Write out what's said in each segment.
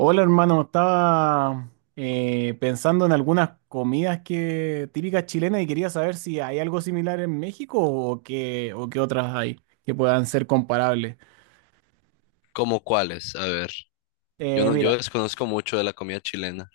Hola hermano, estaba pensando en algunas comidas que típicas chilenas y quería saber si hay algo similar en México o qué otras hay que puedan ser comparables. ¿Cómo cuáles? A ver, yo Eh, no, yo mira, desconozco mucho de la comida chilena.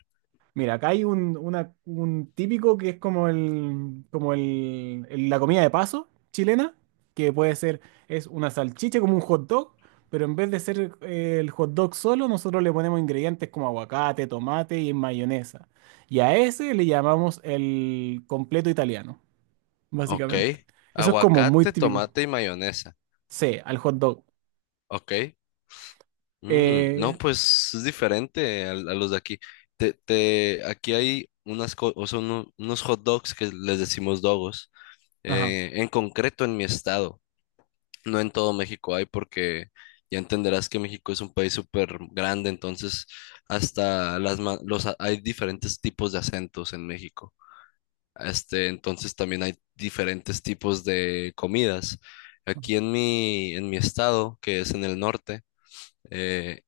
Mira, acá hay un típico que es como la comida de paso chilena, que puede ser, es una salchicha como un hot dog, pero en vez de ser el hot dog solo, nosotros le ponemos ingredientes como aguacate, tomate y mayonesa. Y a ese le llamamos el completo italiano, Ok. básicamente. Eso es como muy Aguacate, típico. tomate y mayonesa. Sí, al hot dog. Ok. Mm, no, Eh, pues es diferente a los de aquí. Aquí hay unas o sea, unos hot dogs que les decimos dogos, ajá. En concreto en mi estado. No en todo México hay porque ya entenderás que México es un país súper grande, entonces hasta las hay diferentes tipos de acentos en México. Este, entonces también hay diferentes tipos de comidas. Aquí en mi estado, que es en el norte, eh,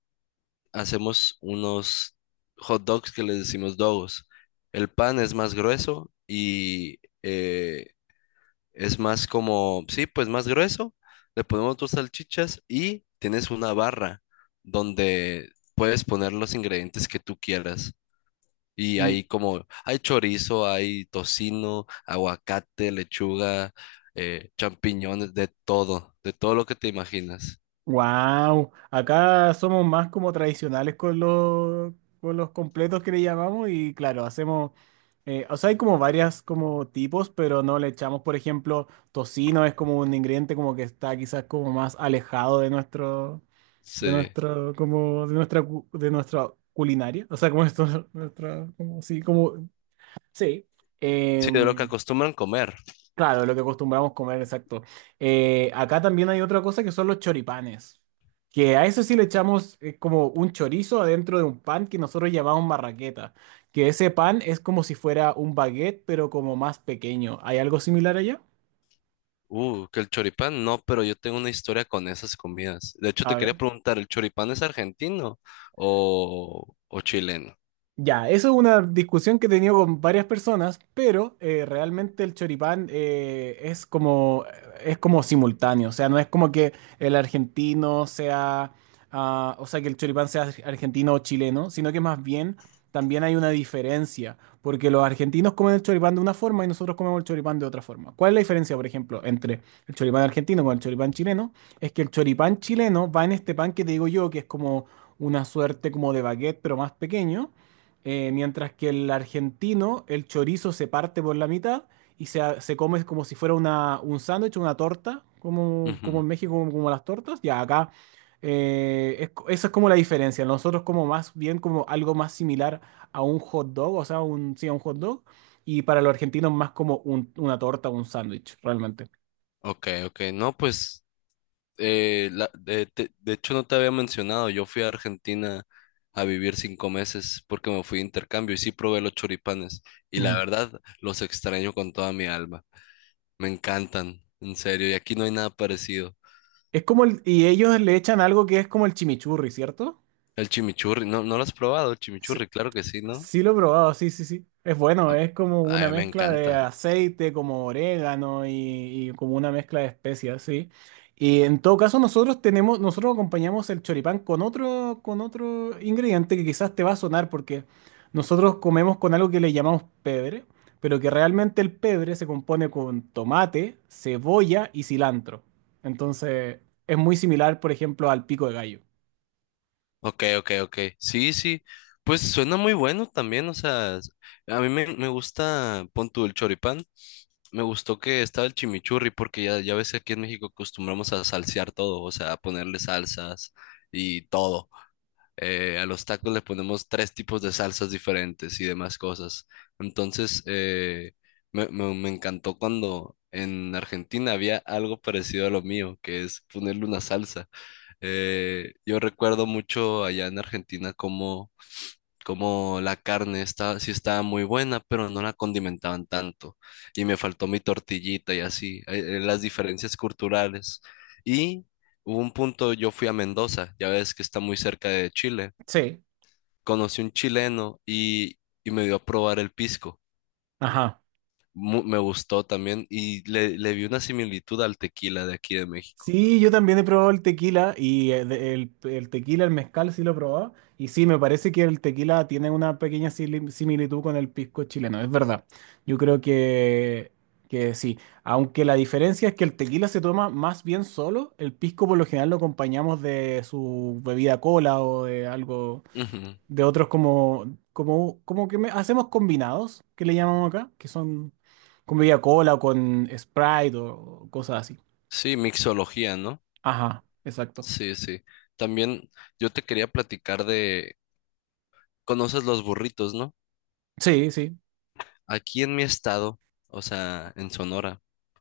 hacemos unos hot dogs que les decimos dogos. El pan es más grueso y, eh, es más como, sí, pues más grueso. Le ponemos dos salchichas y tienes una barra donde puedes poner los ingredientes que tú quieras. Y hay como, hay chorizo, hay tocino, aguacate, lechuga, champiñones, de todo lo que te imaginas. Wow, acá somos más como tradicionales con los completos que le llamamos y claro, hacemos, o sea, hay como varias como tipos, pero no le echamos, por ejemplo, tocino es como un ingrediente como que está quizás como más alejado de Sí, nuestro, como de nuestra, de nuestra culinaria, o sea, como esto, nuestra, como sí, como sí. sí, de lo que em, acostumbran comer. Claro, lo que acostumbramos comer, exacto. Acá también hay otra cosa que son los choripanes, que a eso sí le echamos como un chorizo adentro de un pan que nosotros llamamos marraqueta, que ese pan es como si fuera un baguette, pero como más pequeño. ¿Hay algo similar allá? Que el choripán, no, pero yo tengo una historia con esas comidas. De hecho, te A quería ver. preguntar, ¿el choripán es argentino o chileno? Ya, eso es una discusión que he tenido con varias personas, pero realmente el choripán es como simultáneo, o sea, no es como que el argentino sea, ah, o sea, que el choripán sea argentino o chileno, sino que más bien también hay una diferencia, porque los argentinos comen el choripán de una forma y nosotros comemos el choripán de otra forma. ¿Cuál es la diferencia, por ejemplo, entre el choripán argentino con el choripán chileno? Es que el choripán chileno va en este pan que te digo yo, que es como una suerte como de baguette, pero más pequeño mientras que el argentino, el chorizo se parte por la mitad y se, se come como si fuera una, un sándwich, una torta, como, como Ujú. en México, como, como las tortas. Ya acá, es esa es como la diferencia. Nosotros como más bien como algo más similar a un hot dog, o sea, un, sí, a un hot dog. Y para los argentinos más como una torta, un sándwich, realmente. Ok, ok. No, pues, de hecho no te había mencionado, yo fui a Argentina a vivir 5 meses porque me fui de intercambio y sí probé los choripanes y la Ujú. verdad los extraño con toda mi alma. Me encantan, en serio, y aquí no hay nada parecido. Es como y ellos le echan algo que es como el chimichurri, ¿cierto? El chimichurri, ¿no, no lo has probado, el Sí. chimichurri? Claro que sí, ¿no? Sí lo he probado, sí, sí, sí. Es A, bueno, es como a una mí me mezcla de encanta. aceite, como orégano y como una mezcla de especias, sí. Y en todo caso nosotros tenemos, nosotros acompañamos el choripán con otro ingrediente que quizás te va a sonar porque nosotros comemos con algo que le llamamos pebre, pero que realmente el pebre se compone con tomate, cebolla y cilantro. Entonces es muy similar, por ejemplo, al pico de gallo. Ok, ok, ok. Sí, sí. Pues suena muy bueno también, o sea, a mí me gusta, pon tú el choripán. Me gustó que estaba el chimichurri, porque ya, ya ves que aquí en México acostumbramos a salsear todo, o sea, a ponerle salsas y todo. A los tacos le ponemos 3 tipos de salsas diferentes y demás cosas. Entonces, me encantó cuando en Argentina había algo parecido a lo mío, que es ponerle una salsa. Yo recuerdo mucho allá en Argentina como, como la carne estaba, sí estaba muy buena, pero no la condimentaban tanto. Y me faltó mi tortillita y así, las diferencias culturales. Y hubo un punto, yo fui a Mendoza, ya ves que está muy cerca de Chile. Sí. Conocí un chileno y me dio a probar el pisco. Ajá. Me gustó también y le vi una similitud al tequila de aquí de México. Sí, yo también he probado el tequila y el tequila, el mezcal sí lo he probado. Y sí, me parece que el tequila tiene una pequeña similitud con el pisco chileno, es verdad. Yo creo que sí. Aunque la diferencia es que el tequila se toma más bien solo, el pisco por lo general lo acompañamos de su bebida cola o de algo, Ujú. de otros como, como, como que hacemos combinados, que le llamamos acá, que son con bebida cola o con Sprite o cosas así. Sí, mixología, ¿no? Ajá, exacto. Sí, sí. También yo te quería platicar de, ¿conoces los burritos, no? Sí, sí. Aquí en mi estado, o sea, en Sonora,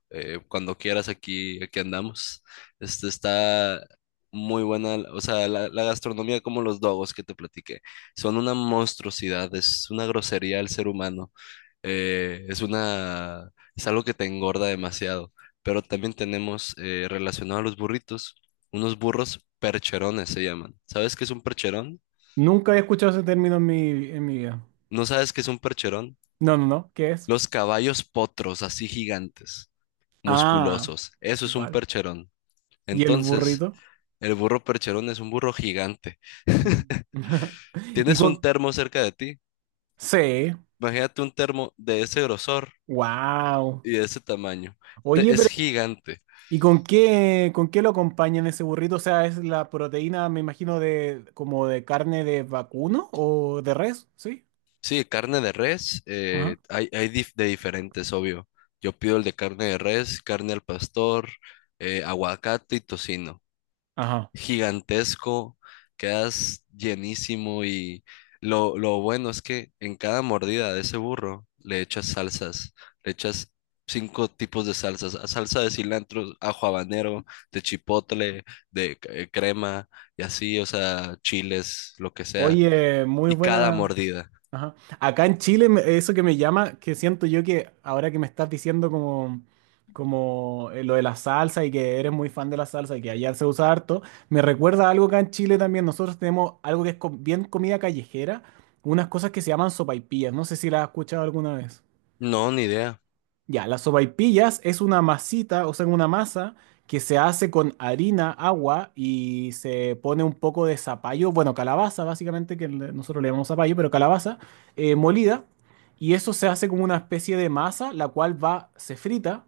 cuando quieras aquí, aquí andamos. Este está muy buena, o sea, la gastronomía como los dogos que te platiqué, son una monstruosidad, es una grosería al ser humano. Es una, es algo que te engorda demasiado. Pero también tenemos, relacionado a los burritos, unos burros percherones se llaman. ¿Sabes qué es un percherón? Nunca he escuchado ese término en mi vida. ¿No sabes qué es un percherón? No, no, no. ¿Qué es? Los caballos potros, así gigantes, Ah, musculosos. Eso es un vale. percherón. ¿Y el Entonces, burrito? el burro percherón es un burro gigante. Mm. Y Tienes un con... termo cerca de ti. Sí. Imagínate un termo de ese grosor Wow. y de ese tamaño. Oye, Es pero gigante. ¿y con qué lo acompañan ese burrito? O sea, es la proteína, me imagino, de como de carne de vacuno o de res, ¿sí? Sí, carne de res, Ajá. Hay, de diferentes, obvio. Yo pido el de carne de res, carne al pastor, aguacate y tocino. Ajá. Gigantesco, quedas llenísimo y lo bueno es que en cada mordida de ese burro le echas salsas, le echas 5 tipos de salsas, salsa de cilantro, ajo habanero, de chipotle, de crema y así, o sea, chiles, lo que sea. Oye, muy Y cada buena. mordida. Ajá. Acá en Chile, eso que me llama, que siento yo que ahora que me estás diciendo como, como lo de la salsa y que eres muy fan de la salsa y que allá se usa harto, me recuerda a algo acá en Chile también. Nosotros tenemos algo que es bien comida callejera, unas cosas que se llaman sopaipillas. No sé si las has escuchado alguna vez. No, ni idea. Ya, las sopaipillas es una masita, o sea, una masa que se hace con harina, agua y se pone un poco de zapallo, bueno, calabaza básicamente, que nosotros le llamamos zapallo, pero calabaza molida. Y eso se hace como una especie de masa, la cual va, se frita.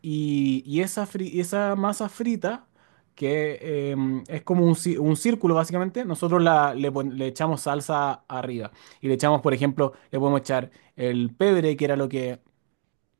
Y esa, y esa masa frita, que es como un, un círculo básicamente, nosotros la, le, le echamos salsa arriba. Y le echamos, por ejemplo, le podemos echar el pebre, que era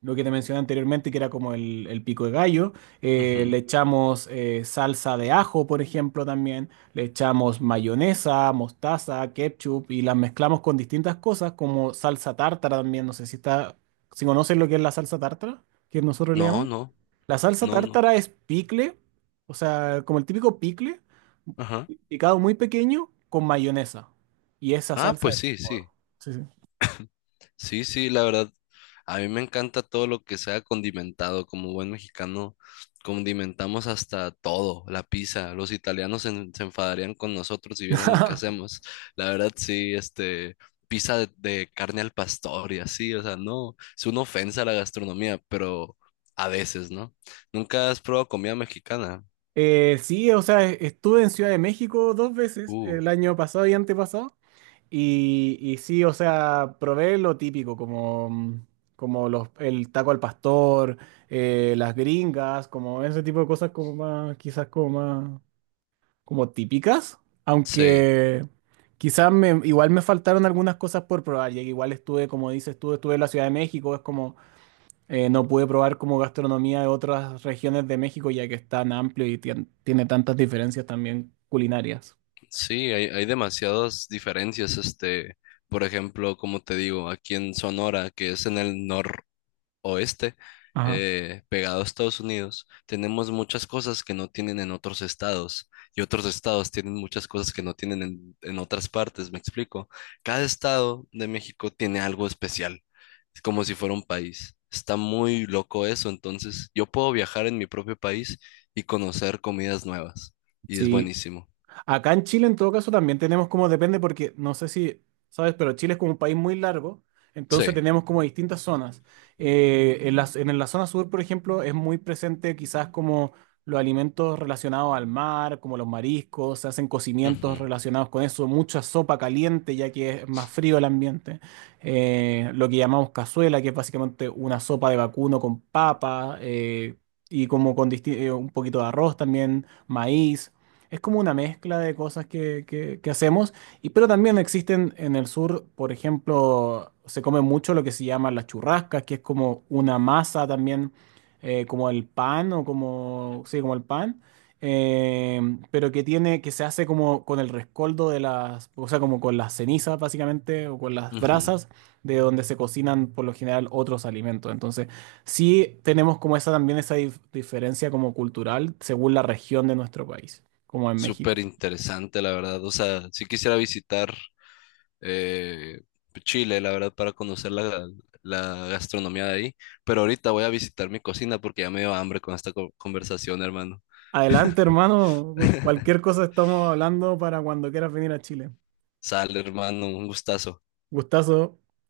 lo que te mencioné anteriormente, que era como el pico de gallo. Ujú. Le echamos salsa de ajo, por ejemplo, también. Le echamos mayonesa, mostaza, ketchup y las mezclamos con distintas cosas, como salsa tártara también. No sé si está, si conocen lo que es la salsa tártara, que nosotros le No, llamamos. no, La salsa no, no. tártara es picle, o sea, como el típico picle, Ajá. picado muy pequeño con mayonesa. Y esa Ah, salsa pues es... sí, sí. sí, sí. Sí, sí, la verdad. A mí me encanta todo lo que sea condimentado. Como buen mexicano, condimentamos hasta todo, la pizza. Los italianos se enfadarían con nosotros si vieran lo que hacemos. La verdad, sí, este, pizza de carne al pastor y así. O sea, no, es una ofensa a la gastronomía, pero a veces, ¿no? ¿Nunca has probado comida mexicana? Estuve en Ciudad de México dos veces, Uh, el año pasado y antepasado, y sí, o sea, probé lo típico, como, como los, el taco al pastor, las gringas, como ese tipo de cosas como más, quizás como más, como típicas, sí. aunque quizás me, igual me faltaron algunas cosas por probar, ya que igual estuve, como dices, estuve, estuve en la Ciudad de México, es como... no pude probar como gastronomía de otras regiones de México, ya que es tan amplio y tiene tantas diferencias también culinarias. Sí, hay demasiadas diferencias. Este, por ejemplo, como te digo, aquí en Sonora, que es en el noroeste, Ajá. Pegado a Estados Unidos, tenemos muchas cosas que no tienen en otros estados y otros estados tienen muchas cosas que no tienen en otras partes. ¿Me explico? Cada estado de México tiene algo especial. Es como si fuera un país. Está muy loco eso. Entonces, yo puedo viajar en mi propio país y conocer comidas nuevas. Y es Sí, buenísimo. acá en Chile, en todo caso, también tenemos como depende, porque no sé si sabes, pero Chile es como un país muy largo, Sí. entonces tenemos como distintas zonas. En la zona sur, por ejemplo, es muy presente quizás como los alimentos relacionados al mar, como los mariscos, se hacen cocimientos Ujú. relacionados con eso, mucha sopa caliente, ya que es más frío el ambiente. Lo que llamamos cazuela, que es básicamente una sopa de vacuno con papa, y como con un poquito de arroz también, maíz. Es como una mezcla de cosas que, que hacemos, y, pero también existen en el sur, por ejemplo, se come mucho lo que se llama las churrascas, que es como una masa también, como el pan o como, sí, como el pan, eh, pero que tiene, que se hace como con el rescoldo de las, o sea, como con las cenizas básicamente, o con las Ujú. brasas de donde se cocinan por lo general otros alimentos. Entonces, sí tenemos como esa también esa diferencia como cultural según la región de nuestro país como en México. Súper interesante, la verdad. O sea, sí quisiera visitar, eh, Chile, la verdad, para conocer la gastronomía de ahí. Pero ahorita voy a visitar mi cocina porque ya me dio hambre con esta conversación, hermano. Adelante, hermano. Cualquier cosa estamos hablando para cuando quieras venir a Chile. Sale, hermano, un gustazo. Gustazo.